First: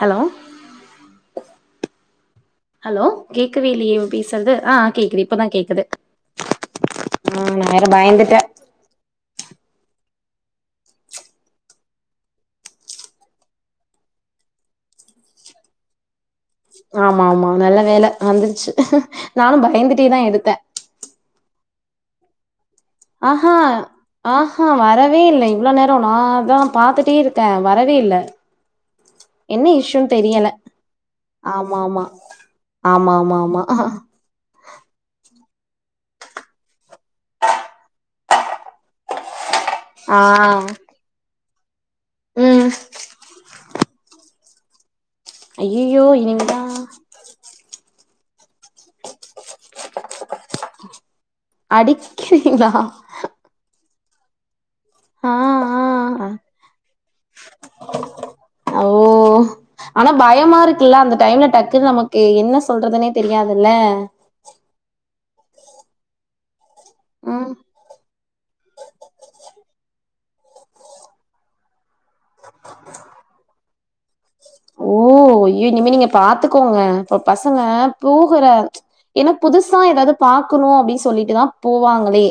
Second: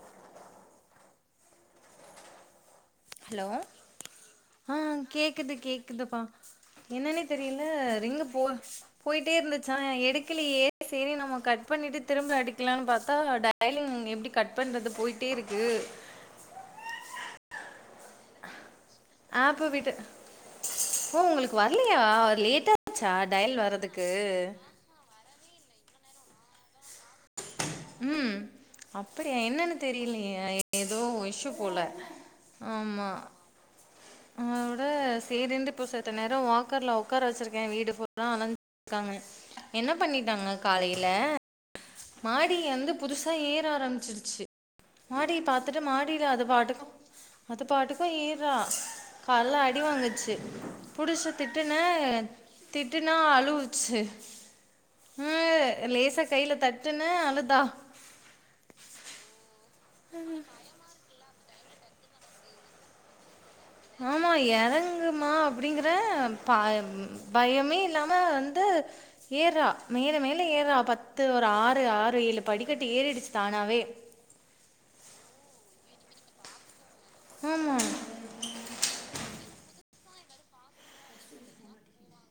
Hello hello கேக்கவே இல்லியே இல் பேசுறது அ ஆ கேக்குது இப்பதா கேக்குது கேக்குதுப்பா என்னன்னே ஆ தெரியல நா வேற ரிங்கு போ பயந்துட்டே போயிட்டு போய்ட்டே இருந்துச்சா எடுக்கலியே சேரி நம்ம கட் பண்ணிட்டு திரும்ப அடிக்கலாம்னு பாத்தா டயலிங் எப்ப கட் பண்றது போயிட்டே இருக்கு ஆமா ஆமா நல்ல வேல வந்துருச்சு நானு பயந்துட்டேதா எடுத்தே வர்லியா லேட்டா ஆஹா ஆஹா வரவே இல்ல இவ்ளோ நேரோ நா தா பாத்துட்டே இருக் க்க வரவே இல்ல அப்பிடியா என்ன என்னன்னு இஷ்யூன்னு தெரியலியே தெரியல ஏதோ இஷ்யு போல ஆமா ஆமா ஆமா அதோட சேரின்டு செத்த நேரோ வாக்கர்ல உட்கார வெச்சிருக்க வீடு பூரா அலஞ்சிட்டு இருக்காங்க என்ன ஆ பண்ணிட்டாங்க காலையில படி ம் வந்து புதுசா ஏற ஆரம்பிச்சிருச்சு மாடிய பாத்துட்டு ஐயையோ மாடியில அது இனிமேதா பாட்டுக்கு அது பாட்டுக்கு ஏ ஏற்றா கால்ல அடி வாங்குச்சு புடிச்சு திட்டுனே அடிக்கிறீங்களா திட்டுனா அழுவுச்சு ஆ ம் லேசா ஆ கையில தட்டுனே அழு ஓ ஆனா பயமா இருக்குல்ல அந்த டைம் ல டக்கு நமக்கு என்ன சொல்றதுன்னே தெரியாது ஆமா எறங்குமா அப்பிடிங்கற ப ம் பயமே இல்லாம வந் து ஏற்றா மேல மேல ஏற்றா பத்து ஒரு ஆறு ஆறு ஏழு படிக்கட்டு ஏறிடுச்சு தானா னாவே ஓ அய்யோ இனிமே நீங்க பாத்துக்கோங்க இப்ப பசங்க ஆமா போகுற என்ன புதுசா எதாவது பாக்கணு அப்டின்னு சொல்லிட்டுதா போவாங்களே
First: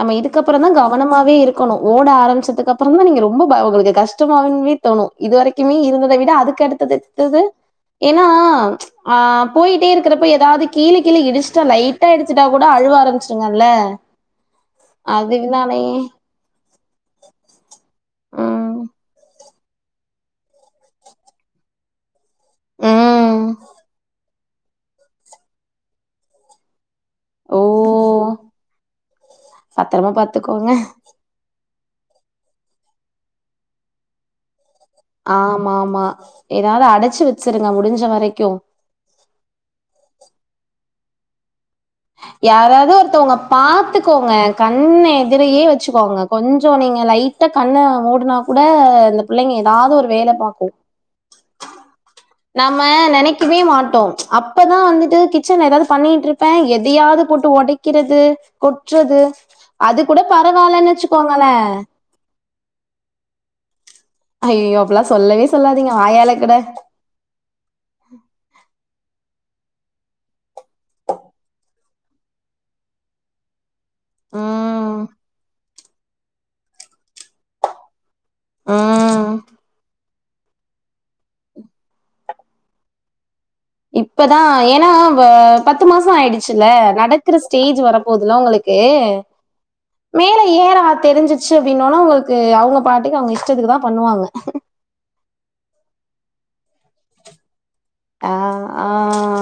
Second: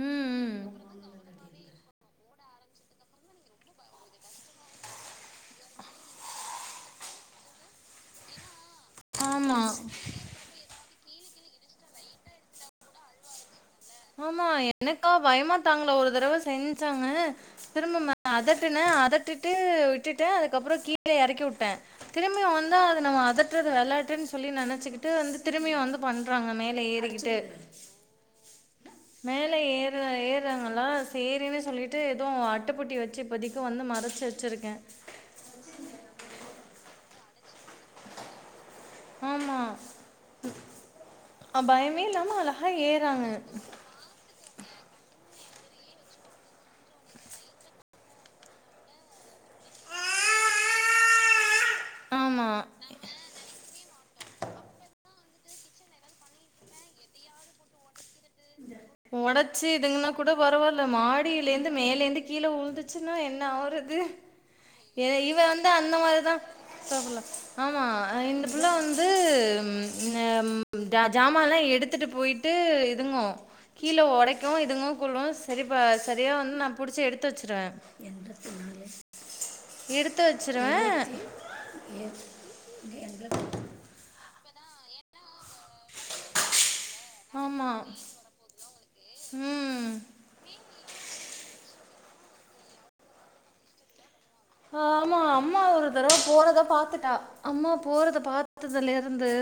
நம்ம ம் ம் இதுக்கப்புற தா கவனமாவே இருக்கணு ஓட ஆரம்பிச்சதுக்கு அப்றோ தா நீங்க ரொம்ப உங்ளுக்கு கஷ்டமாவே தோணு இது வரைக்குமே இருந்தத விட அதுக்கு அடுத்தது த்தது ஏன்னா ஆமா போயிட்டே இருக்கிறப்ப எதாவ்து கீழ கீழ இடிச்சிட்டா லைட்டா இடிச்சிட்டா கூட அழுவ ஆரம்பிச்சிடுங்கள்ள ஆமா எனக்கா பயமா தாங்கல ஒரு தடவ செஞ்சாங்க திரும்பமா ம். அதட்டுன அதட்டிட் விட்டுட்டே அதுக்கப்புற கீழே எறக்கி உட்ட திரும்பி வந்தா அத நம்ம ம். அதட்டுறது விளாட்டுனு சொல்லி நினைச்சிக்கிட்டு வந்து திரும்பி வந்து பண்றாங்க மேல ஏறிக்கிட்டு ஓ! மேல ஏற பத்திரமா பாத்துக்கோங்க. ஏறுறாங்களா சேரின் னு சொல்லிட்டு எதும் அட்டைப்பட்டி வச்சி இப்போதிக்கு வந்து மறைச்சி வச்சிருக்கே ஆமா ஆமா எதாவது அடைச்சி வச்சிருங்க முடிஞ்ச வரைக்கு ஆமா பயமே இல்லாம அழகா யாராவது ஏறாங்க ஒருத்தவங்க பாத்துக்குங்க கண்ணே திரையே வச்சுக்கோங்க கொஞ்ச நீங்க லைட்டா கண்ண மூடுனா கூட இந்த பிள்ளைங்க ஏதாவது ஒரு வேல பாக்கு ஆஆ நம்ம நனைக்கவே மாட் மாட்டோ அப்பதா வந்துட்டு கிச்சன்ல எதாவது பண்ணிட்டு இருப்பே எதையாவது போட்டு உடைக்கிறது கொட்றது ஒடச்சு அது இதுங்கன்னா கூட பரவாயில்லன்னு வச்சிக்கோங்களே கீழே உழுந்துச்சின்னா என்ன ஆவுறது ஐ இவ வந்து அந்த மாரிதா அஸ்தப்ருல்லா ஆமா இந்த பிள்ள வந்து ம் சாமான்லா எடுத்துட்டு போயிட்டு இதுங்கு கீழே உடைக்குவு இதுங்கவு ம் குள்ளு சரிப்பா சரியா வந்து நா புடிச்சி எடுத்து வச்சுடுவே ம் எடுத்து வச்சுடுவே இப்பதா ஏன்னா பத்து மாச ஆயிடுச்சில்ல நடக்குற ஆமா ஸ்டேஜ் வர போதுல்ல உங்களுக்கு ம் மேல ஏற தெரிஞ் ச்சீ அப்படின்னோனா அவங்களுக்கு அவங்க பாட்டுக்கு அவங்க இஷ்டத்துக்கு தா பண்ணுவாங்க ஆமா அம்மா ஒரு தடவ போறதா பாத்துட்டா அம்மா போறதா அ, ஆ, பார்த்ததுல இருந்து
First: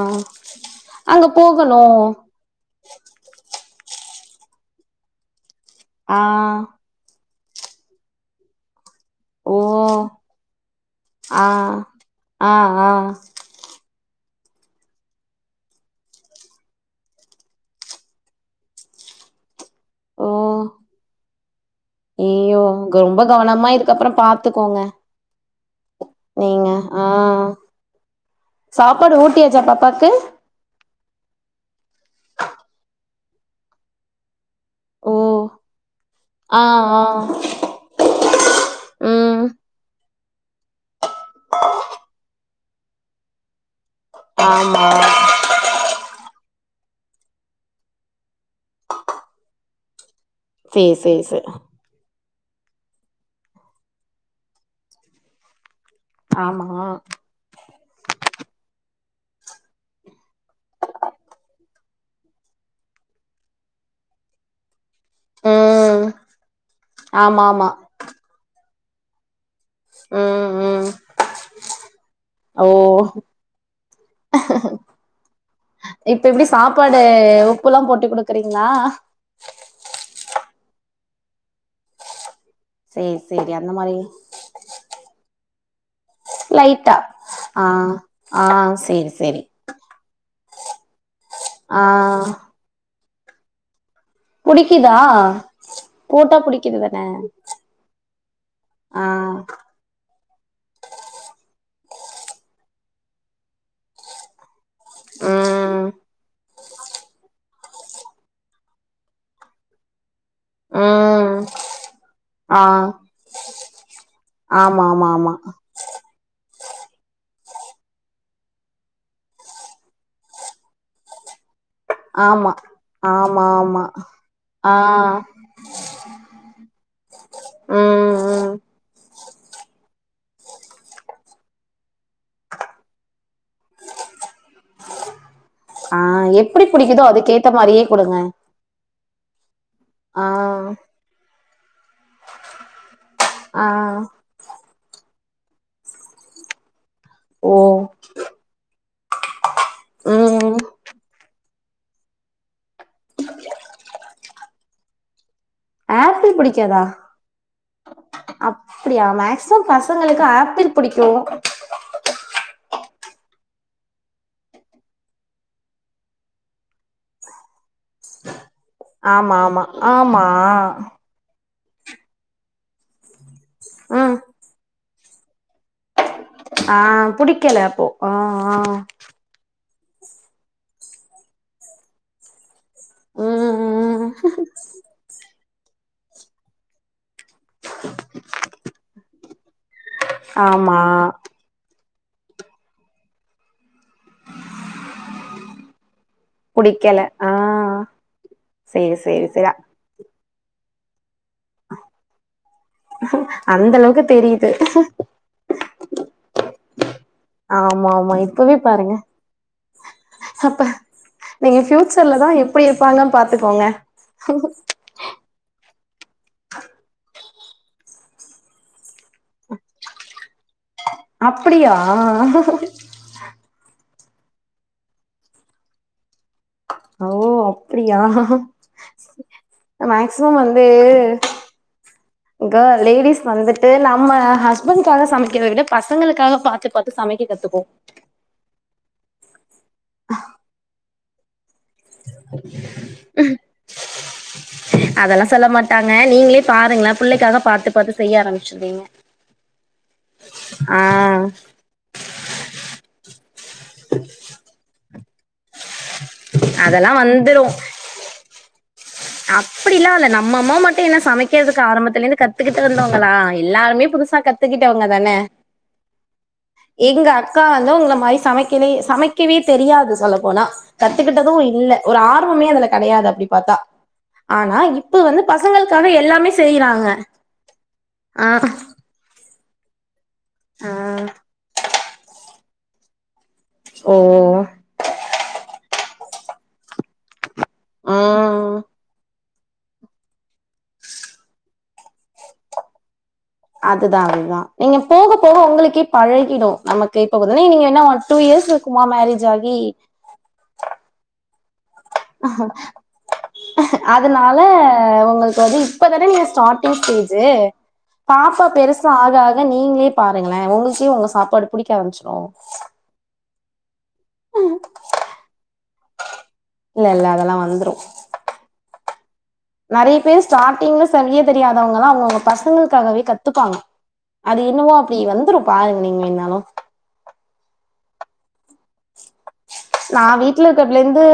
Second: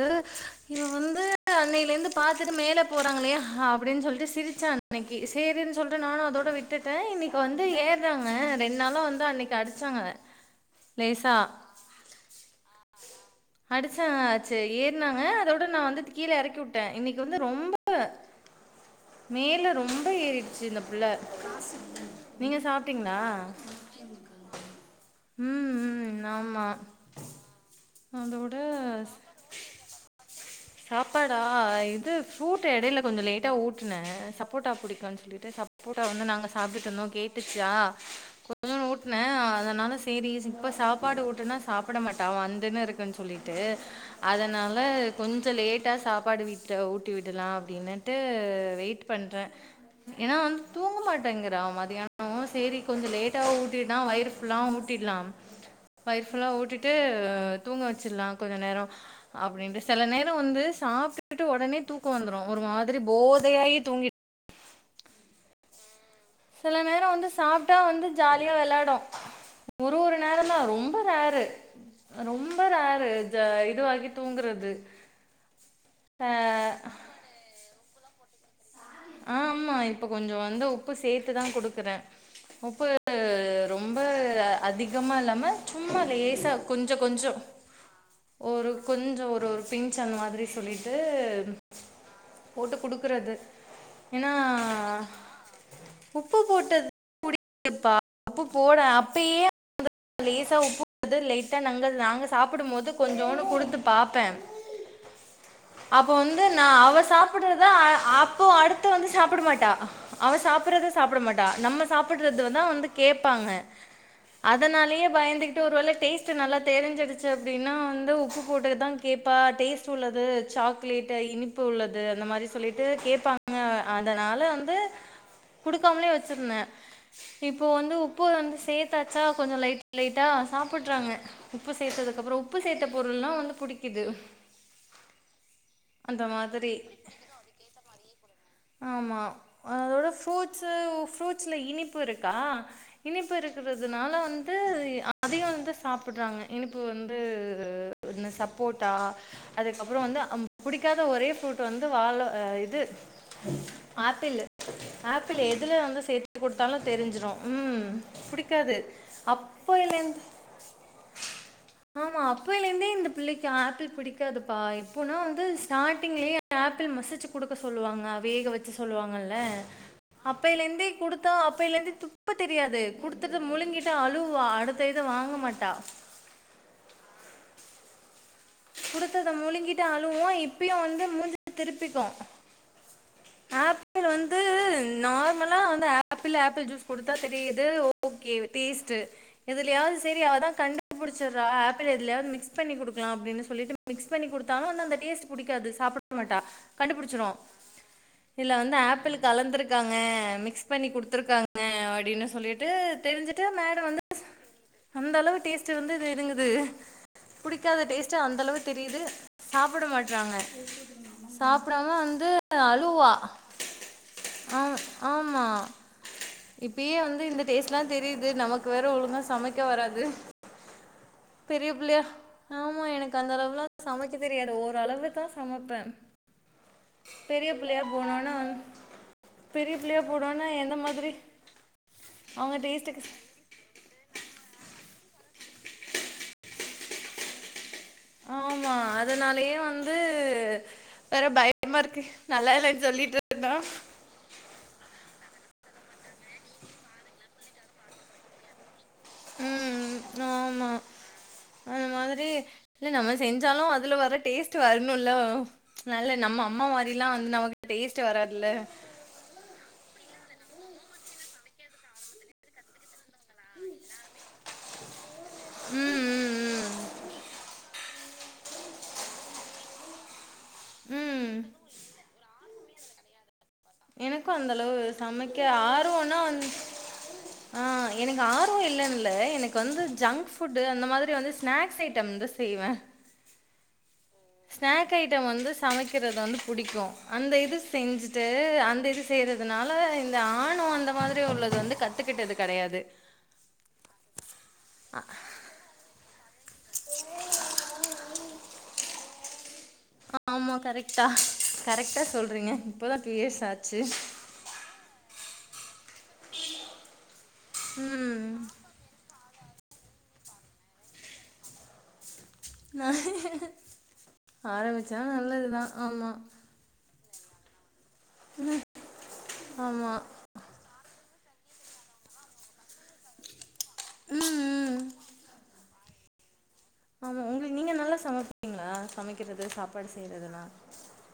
இவ வந்து அங்க அன்னையில போகணும். இருந்து பார்த்துட்டு மேலே போறாங்களே அப்டின்னு சொல்லிட் சிரிச்சா அன்னைக்கு சேரினு சொல்லிட்டு ஆ, நானு அதோட விட்டுட்டே இன்னைக்கு வந்து ஏறாங்க ரெண் நாலு வந்து அன்னைக்கு அடிச் ஓ ஆ ஆ ஆ சாசு செரி ஏற்னாங்க அதோட நா வந்து கீழே எறக்கி உட்டே இன்னைக்கு வந்து ரொம்ப மேல ரொம்ப ஏறிடிச்சி இந்த புள்ள நீங்க ஜய்யய்யோ சாப்பிட்டீங்களா ரொம்ப கவனமா இதுக்கப்பறோ பாத்துக்கோங்க ம் ம் ஆமா நீங்க ஆ அதோட சாப்பாடு ஊட்டியாச்சா பாப்பாக்கு சாப்பாடா இது ஃப்ரூட் எடையில கொஞ்ச லேட்டா ஊட்டுனே சப்போட்டா ஓ! புடிக்கோன்னு சொல்லிட்டு சப்போட்டா வந்து நாங்க ஆ, ஆ, சாப்ட்டுருந்தோ கேட்டுச்சா கொஞ்சோனு ஊட்ன ம். அதனால செரி இப்ப சாப்பாடு ஊட்டனா சாப்புட மாட்டா மந்துன்னு இருக்குன்னு சொல்லிட்டு அதனால ஆமா. கொஞ்ச லேட்டா சாப்பாட் டு விட் ஊட்டி விடலா அப்டின்னுட்டு வெயிட் பண்றே ஏன்னா வந்து சரி, தூங்க சரி, சரி. மாட்டேங்கிற மதியான ம் சேரி கொஞ்ச லேட்டா ஊட்டனா வயறு ஃபுல்லாம் ஊட்டிலாம் வயிறு ஃபுல்லா ஆமா. ஊட்டிட்டு தூங்க வச்சிடலா கொஞ்ச நேர அப்டின்னு சில நேர வந்து சாப்ட்டுட்டு உடனே தூக்க வந்துடு ஒரு மாதிரி போதையாயி தூங்கி [inaudible] ம் சில நேர வந்து ஆமா ஆமா சாப்டா வந்து ஜாலியா வெளாடு ஒரு ஒரு நேர ம் தா ம் ரொம்ப ரேரு ரொம்ப ஓ ரேர்ரு இதுவாகி தூங்குறது இப்ப எப்டி ஆஹ் சாப்பாடு உப்புல்லா போட்டு குடுக்குறீங்களா ஆஹ் ஆமா இப்ப கொஞ்சோ வந்து உப்பு சேத்துதா குடுக்குற உப்பு சேரி சேரி அந்த மாரி ரொம்ப அதிகமா இல்லா சும்மா லேசா கொஞ்ச லைட்டா கொஞ்சோ ஆ ஆ ஒரு சேரி கொஞ்சோ சேரி ஒரு ஒரு பின்ச் அந்த மாதிரி சொல்லிட்டு ஆ போட்டு குடுக்கறது குடிக்கிதா போட்டா குடிக்கிதுதான [inaudible] அப்ப போட அப்பயே அந்த லேசா உப்பு வந்து லைட்டா நங்க நாங்க சாப்புடும் போது கொஞ்சோன்டு குடுத்து பாப்ப ம் அப்ப வந் நா அவ சாப்புட்றத அ அப்போ அடுத்து வந்து சாப்ட மாட்டா அவ சாப்பட்றத சாப்ட ம் மாட்டா நம்ம சாப்புட்றது வந்து ஆ வந்து கேப்பாங்க ஆமா அதனாலயே ஆமா ஆமா பயந்துகிட்டு ஒருவேள டேஸ்ட்டு நல்லா தெரிஞ்சிடிச்சி அப்டின்னா வந்து உப்பு போட்டதுதா கேப்பா டேஸ்ட் உள்ளது சாக்லேட்டு இனிப் ப்பு உள்ளது அந்த மாரி ஆமா சொல்லிட்டு ஆமா கேப்பாங்க ஆமா அதனால ஆ வந்து குடுக்காமலே வச்சிருந்த இப்போ வந்து ம் உப்பு ம் வந்து சேத்தா ச்சா கொஞ்சோ லைட் லைட்டா சாப்புட்றாங்க உப்பு சேத்ததுக்கப்பறோ உப்பு சேத்த பொருள்லா வந்து புடிக்கிது ம் ஆ எப்டி புடிக்கிதோ அதுக்கேத்த மாரியே குடுங்க ஆமா அதோட ஆ ஃப்ரூட்ஸ்ஸு ஃப்ரூட்ஸ்ல இனிப் ப்பு இருக்கா இனிப்பு ஆ இருக்குறதுனால வந்து அதிகோ வந்து சாப்புட்றாங்க இனிப் பு வந்து ஓ இந்த சப்போட்டா அதுக்கப்பறோ வந்து அம் ம் புடிக்காத ஒரே ஃப்ரூட் வந்து வால ஆ இது ஆப்பிளு ஆப் ப்பிளு எதுல வந்து ஆப்பிள் சேத்து குடு தாலு பிடிக்காதா தெரிஞ்சிரு உம் புடிக்காது அப்படியா மேக்சிமம் அப்போய்லேந்து பசங்களுக்கு ஆப்பிள் பிடிக்கு ஆமா அப்பய்லேந்தே இந்த பிள்ளைக்கி ஆப்பிள் பிடிக்காதுப்பா எப்போன்னா வந்து ஸ்டார்ட்டிங்லே ஆப்பிள் மசிச்சி குடுக்க சொல்லுவா க வேக வச் சொல்லுவாங்கல்ல ஆமா ஆமா ஆமா அப்பைலேந்தே குடுத்தா அப்பைலேந்தே துப்ப தெரியாது குடுத் குடுத்தது முழுங்கிட்டு ம் அழுவா அடுத்த இத வாங்க மாட்டா அஹ் புடிக்கல அப்போ ஆ ஆ குடுத்தத முலிங்கிட்டு அழுவு இப்பயு வந்து மூஞ்ச திருப்பிக்கு உம் உம் நம்மல்லா வந்து ஆப்பிள் ஆப்பிள் ஜூஸ் குடுத்தா தெரியிது ஓகே டேஸ்ட்டு இதுலயாது சேரி அவதா ஆமா கண்டுபுடிச்சிட்றா ஆப்பிள் எதுலயாது மிக்ஸ் பண்ணி குடுக்கலா அப்டின்னு சொல்லிட்டு மிக்ஸ் பண்ணி குடுத்தாலு வந்து அந்த டேஸ்ட் புடிக்காது சாப்ட மாட்டா புடிக்கல கண்டுபுடிச்சிரு ஆ இதுல வந்து சேரி ஆப்பிள் சேரி சேரி கலந்துருக்காங்க மிக்ஸ் பண்ணி குடுத் கதுருக்காங்க அப்டின்னு சொல்லிட்டு தெரிஞ்சுட்டு அந்த மேடம் அளவுக்கு வந்து தெரியுது அந்தளவு டேஸ்ட் வந்து இது இதுங்குது புடிக்காத ஆமா ஆமா டேஸ்ட் இப்பவே அந்தளவு பாருங்க தெரியிது சாப்ட மாட்றாங்க அப்ப நீங்க சாப்டாம ஃபியூச்சர்ல தா வந்து எப்டி அழுவா இருப்பாங்கன்னு பாத்துக்கோங்க ஆம் ஆமா இப்பயே வந்து இந்த டேஸ்ட்லா தெரியிது நமக்கு வேற ஒலு கா சமைக்க வராது பெரிய அப்படியா பிள்ளையா ஆமா எனக்கு அந்த அளவுலா சமைக்க தெரியாது ஓரளவுதா சமப்ப ஓ அப்டியா பெரிய புள்ளையா போனோனே எந்த மாதிரி அவங்க க டேஸ்ட்டுக்கு லேடிஸ் வந்துட்டு நம்ம ஹஸ்பண்ட் க்காக சமைக்கறத விட பசங்களுக்காக பாத்து பாத்து சமைக்க கத்துப்போ ஆமா அதனாலயே வந்து வேற பய ம்மா இருக்கு நல்லா இல்லன்னு சொல்லிடானா அதெல்லா சொல்ல மாட்டாங்க நீங்களே பாருங்கள புள்ளைக்காக பாத்து பாத்து செய்ய ஆரம்பிச்சிருவீங்க உம் ஆமா ஆ அது மாதிரி இல்ல நம்ம செஞ்சாலும் அதுல வர டேஸ்ட் வரணும்ல்ல நல்ல நம்ம அம்மா அதெல்லா மாரிலாம் வந்து வந்துரு நமக்கு டேஸ்ட் வராதுல்ல அப்படிலா இல்ல நம்ம அம்மா மட்டும் என்ன சமைக்கிறதுக்கு ஆரம்பத்துலேந்து கத்துக்கிட்டு வந்தவங்களா எல்லாருமே பு புதுசா கத்துக்கிட்டவங்க தானே உம் உம் உம் எங்க அக்கா வந்து உங்கள மாரி சமைக்கலே சமைக்கவே தெரியாது சொல்ல போனா ம். ம். கத்துக்கிட்டதும் இல்ல ஒரு ஆர்வமே அதுல கடையாது அப்டி பாத்தா எனக்கும் அந்த ஆனா அளவு இப்ப வந்து சமைக்க பசங்களுக்காக ஆர்வம்னா எல்லாமே வந்து செய்றாங்க ஆ எனக்கு ஆர்வம் இல்லன்னுல எனக் வந்து ஜங்க் ஃபுடு அந்த ஆ மாரி வந்து ஸ்னாக்ஸ் ஐட்டம் வந்து செய்வ ஓ ஸ்நாக் ஐட்டம் வந்து சமைக்கிறது வந்து புடிக்கும் அந்த இது செஞ்சுட்டு ம் அந்த இது செய்றதுனால இந்த ஆணும் அந்த மாதிரி உள்ளது வந்து கத்துக்கிட்டது கிடையாது அதுதான் அதுதான் நீங்க போக போக உங்களுக்கே பழகிடும் நமக்கு இப்ப வந்து நீங்க என்ன ஒ டூ இயர்ஸ் இருக்குமா மேரேஜ் ஆகி ஆமா கரெக்டா கரெக்டா சொல்றீங்க இப்பதா டு இயர்ஸ் ஆச்சு பது இப்பதானே நீங்க ஸ்டாரிங் ஸ்டேஜு ம் பாப்பா பெருசும் ஆக ஆ நீங்களே பாருங்களேன் உங்களுகே உங்க சாப்பாடு புடிக்க ஆரம்பிச்சிரு நா ஆரம்பிச்சா நல்லதுதான் ஆமா இல்ல இல்ல அதெல்லா வந்துரும் ஆமா நறைய பேர் ஸ்டார்டிங்ல சமைக்க தெரியாதவங்கலா அவங்கவுங்க பசங்களுக்காகவே கத்துப்பாங்க ம் அது என்னவோ ம் அப்படி வந்துரும் பாருங்க நீங்க வென்னாலும் ஆமா உங்களுக்கு நீங்க நல்லா சமைப்பீங்களா சமைக் நா வீட்டு்லருக்கப்லந்து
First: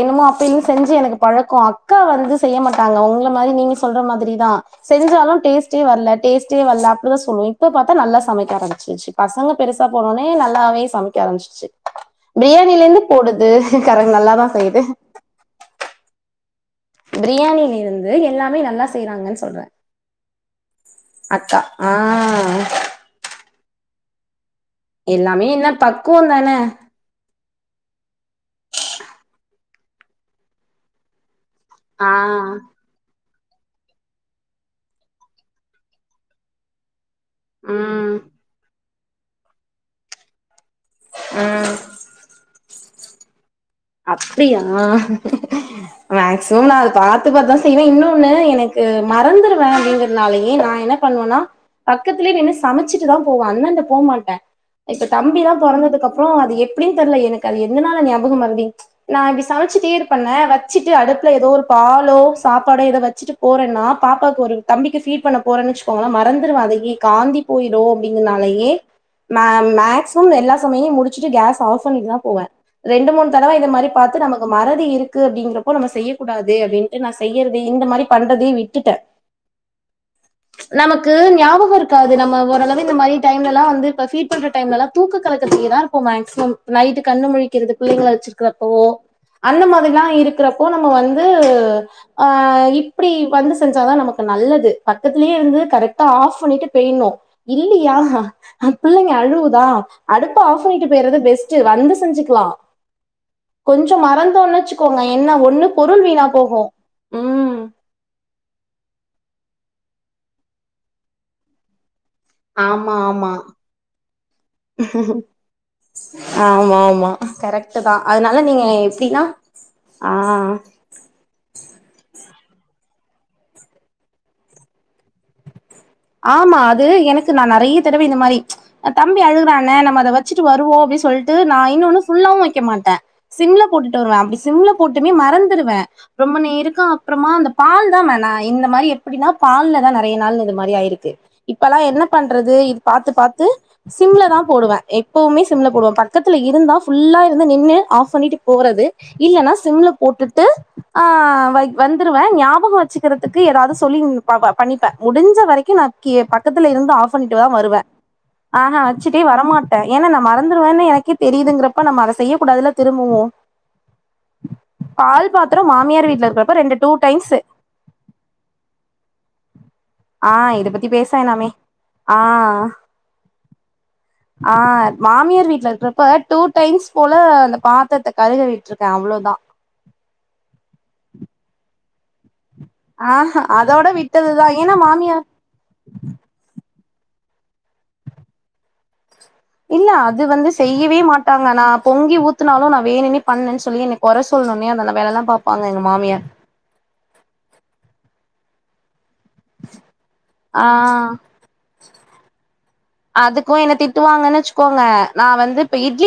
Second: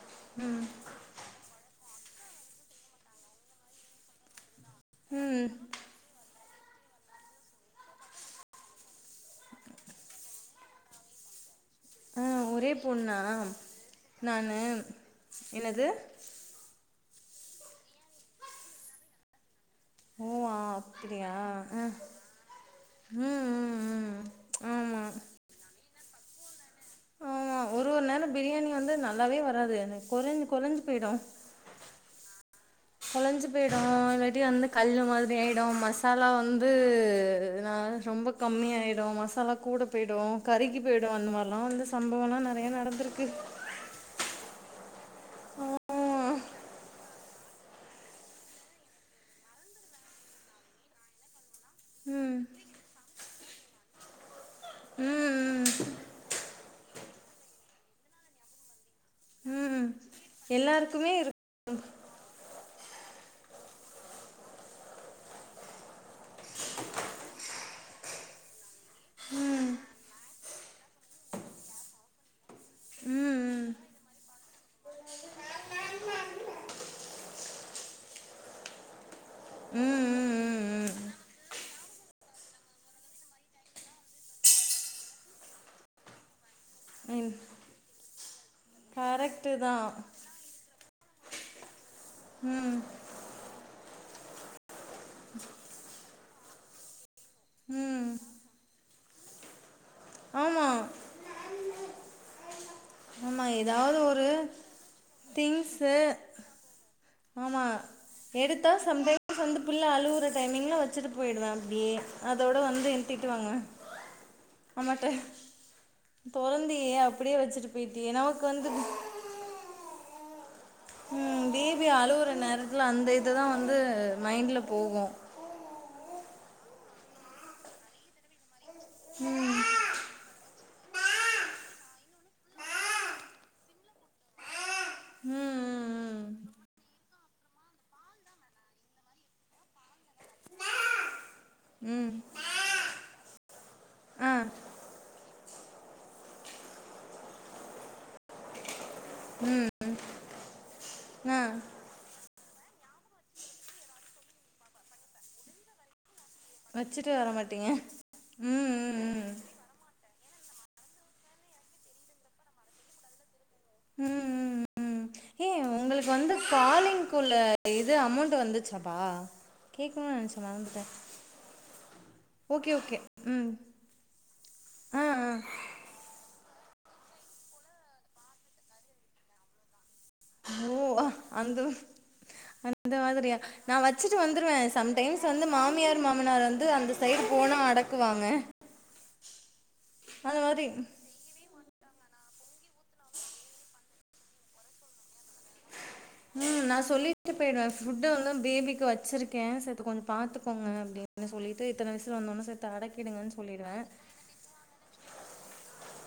என்னமோ அப்பிலந்து செஞ்சு எனக்கு பழக்கோ அக்கா வந்து செய்ய மாட்டாங்க உங்கள மாரி நீங்க சொல்ற மாதிரி தான் செஞ்சாலும் ம் டேஸ்ட்டே வரல டேஸ்ட் டே வரல அப்படிதான் சொல்லு இப்ப பாத்தா நல்லா சமைக்க ஆரம்பிச்சிருச்சு பசங்க பெருசா போனோனே நல்லாவே சமைக்க ஆரம்பிச்சிருச்சு பிரியானிலந்து ந நானு எனது பிரியாணியில இருந்து எல்லாமே நல்லா செய்யறாங்கன்னு சொல்ற ஓ அப்டியா ஆ ம் உம் உம் எல்லாமே என்ன பக்குவம் தானே ஆமா ஒரு ஒரு நேரம் பிரியாணி வந்து நல்லாவே வராது எனக்கு கொறைஞ்சி கொளஞ்சி போயிடும் ஆ குலைஞ்சி போயிடும் இல்லாட்டி வந்து கல் மாதிரி ஆகிடு மசாலா வந்து நா ம் ரொம்ப கம்மி ஆயிடும் மசாலா கூட போயிடும் கறிக்கு போயிடு அந்த மாரிலா ம் வந்து சம்பவோலா நறைய நடந்திருக்கு அப்டியா ஆமா. வேக்ஸ் [unintelligible] பாத்து பாத்துதான் செய்வ இன்னொன்னு எனக்கு மறந்துருவ அப்படிங்கிறதுதுனாலயே நான் என்ன பண்ணுவேன்னா பக்கத்துலயே ம் நின்னு சமைச்சிட்டுதான் போவ அந்தாட போ மாட்ட இப்ப தம்பிலாம் ம் பொறந்ததுக்கு அப்ரோ அது எப்படின்னு தெரல எனக்கு அது எதனால ஞாபகமரதி நா இப்டி ம் ம் சமைச்சுட்டே இருபண்ணே வச்சிட்டு எல்லாருக்குமே அடுப்புல இரு ஏதோ ஒரு பாலோ சாப்பாடோ எதோ வச்சுட்டு போறேன்னா பாப்பாக்கு ஒரு தம்பிக்கு ஃபீ்ட் பண்ண போறேன்வச்சுக்கோங்கள மறந்துருதகி காந்தி போயிரும் அப்படிங்கனாலயே மே மேக்சிமம் எல்லா சமயையும் முடிச்சுட்டு கேஸ் ஆப் பண்ணிட்டு தான் போவேன் ரெண்டு மூனு தடவ இத ம் மாரி பாத்து நமக்கு மறதி இருக்கு அப்பங்கறப்போ நம்ம செய்ய கூடாது அப்படின்ட்டு ந செய்யறது இந்த மாரி பண்றது தே விட்டுட்ட உம் உம் உம் நமக்கு ஞாபகம் இருக்காது நம்ம ஓரளவு இந்த மாரி டைம்லல்லா வந்து ப ஃபீட் பண்ற டைம்லல்லா தூக்க கலக்க ட்லயே தான் ருப்போம் மேக்சிமம் நைட்டு கண்ணு ம் முழிக்கிறது புள்ளைங்கள வெச்சிருக்கறப்போ கரெக்ட்டு அந்த தா மாதிரிலா இருக்கறப்போ நம் ம வந்து அ ம் இப்டி வந்து செஞ்சாதா நமக்கு நல்லது பக்கத்துலயே இருந்தது கத் ரெக்ட்டா ஆஃப் பண்ணிட்டு பெய்ணு இல்லியா ம் அ பிள்ளைங்க அழுவுதா அடுப்ப ஆமா ஆப் [unintelligible] பேய்றது பெஸ்ட்டு வந்து செஞ்சுக்கலா ஆமா கொஞ்சோ ஏதாவது ஒரு மறந்தோன் வச்சுக்கோங்க என்ன ஒண்ணு திங்ஸு பொருள் வீணா போகு ஆமா எடுத்தா சம்டைம்ஸ் வந்து பிள்ள அழுவுற டைமிங்ல வச்சிட்டு போயிடுவே அப்படியே அதோட வந்து ஆமா என் ஆமா திட்டுவாங்க அம்மாட்ட தொறந்தியே ஆமாம்மா அப்டியே வச்சுட்டு கரக்ட்டு தா போயிட்டியே அதனால நமக்கு நீங்க வந்து எப்டின்னா ஆ ம் பேபி அழுவுற நேர த்ல அந்த இதுதா வந்து மைண்ட்ல போகு ஆமா அது எனக்கு நா நெறைய தடவ இந்த மாரி தம்பி அழுகுறான நம்ம அத வச்சிட்டு வருவோ அப்டி சொல்ட்டு நா இன்னொன்னு ஃபுல்லாவு வைக்க மாட்ட சிம்ல போட்டுட்டு வருவ அப்டி சிம்லப் போட்டுமே ம் மறந்துருவ ம் ரொம்ப நேரக்கா அப்றமா அந்த பால் தா மேனா இந்த மாரி எப்டின்னா பால்லதா நெறய நாள் இது மாரி ஆயிர் க்கு இப்பல்லா என்ன ம் ம் பண்றது இது பாத்து பாத்து சிம்ல ஆ தா போடுவ எப்போமே சிம்ல போடுவ பக்கத்துல இருந்தா ஃபுல்லா இருந்து நின்னு ஆஃப் பண்ணிட்டு போறது இல்லன்னா சிம்ல போட்டுட்டு ஆ வை வந்துருவ ஞாபகோ வச்சுக்கிறதுக்கு எதாது சொல்லி ப பண்ணிப்ப முடிஞ்ச வரைக் கி நா கி பக்கத்துல இருந்து வச்சுட்டு வர ஆஃப்ண்ணிட்டு தா மாட்டீங்க வருவ ம் ஆஹா ம் வச்சுட்டே ம் வரமாட்ட ஏனா நா மறந் துருவேன் எனக்கே தெரியுதுங்கறப்ப நம்ம அத செய்யக் கூடாதுல்ல திரும்பவு பால் பாத் ஒங்களுக்கு வந்து காலிங்க்குள்ள இது அமௌண்டு வந்துச்சாப்பா கேக்கணுன் ஆ நெனச்ச இத மறந்துட்ட பத்தி பேச வேணாமே. ஆ ஓகே ஓகே ம் ஆ மாமியார் வீட்ல இருக்குறப்ப டூ டைம்ஸ் போல அந்த பாத்ரத்த கருக விட்ருக்க அவ்ளோதா ஓ அந்த மா அந்த மாதிரியா ஆஹா நா அதோட வச்சுட்டு வந்துருவ விட்டதுதான். ஏன்னா மாமியார் சம்டைம்ஸ் வந்து மாமியார் மாமனார் வந்து அந்தஸ் சைட் போனா அடக்குவாங்க இல்ல அது அந்த வந்து மாதிரி செய்யவே மாட்டாங்க நா பொங்கி ஊத்துனாலு நா வேனுன்னே பண்ணேன் சொல்லி என்ன கொற சொல்னுன்னே அந்தந்த வேலல்லா பாப்பாங்க எங்கம் ம் நா சொல்லிட்டு பேய்ருவ ஃபுட்டு வந்து பேபிக்கு வச்சிருக் கே செத்த கொஞ்சோ ஆ பாத்துக்கோங்க அப்டின்னு சொல்லிட்டு இத்தன விசிலு வந்தோன செத்த அடக்கிடுங்கன் சொல்லிடுவ னச்சிக்கோங்க நா வந்து இப்ப இட்லி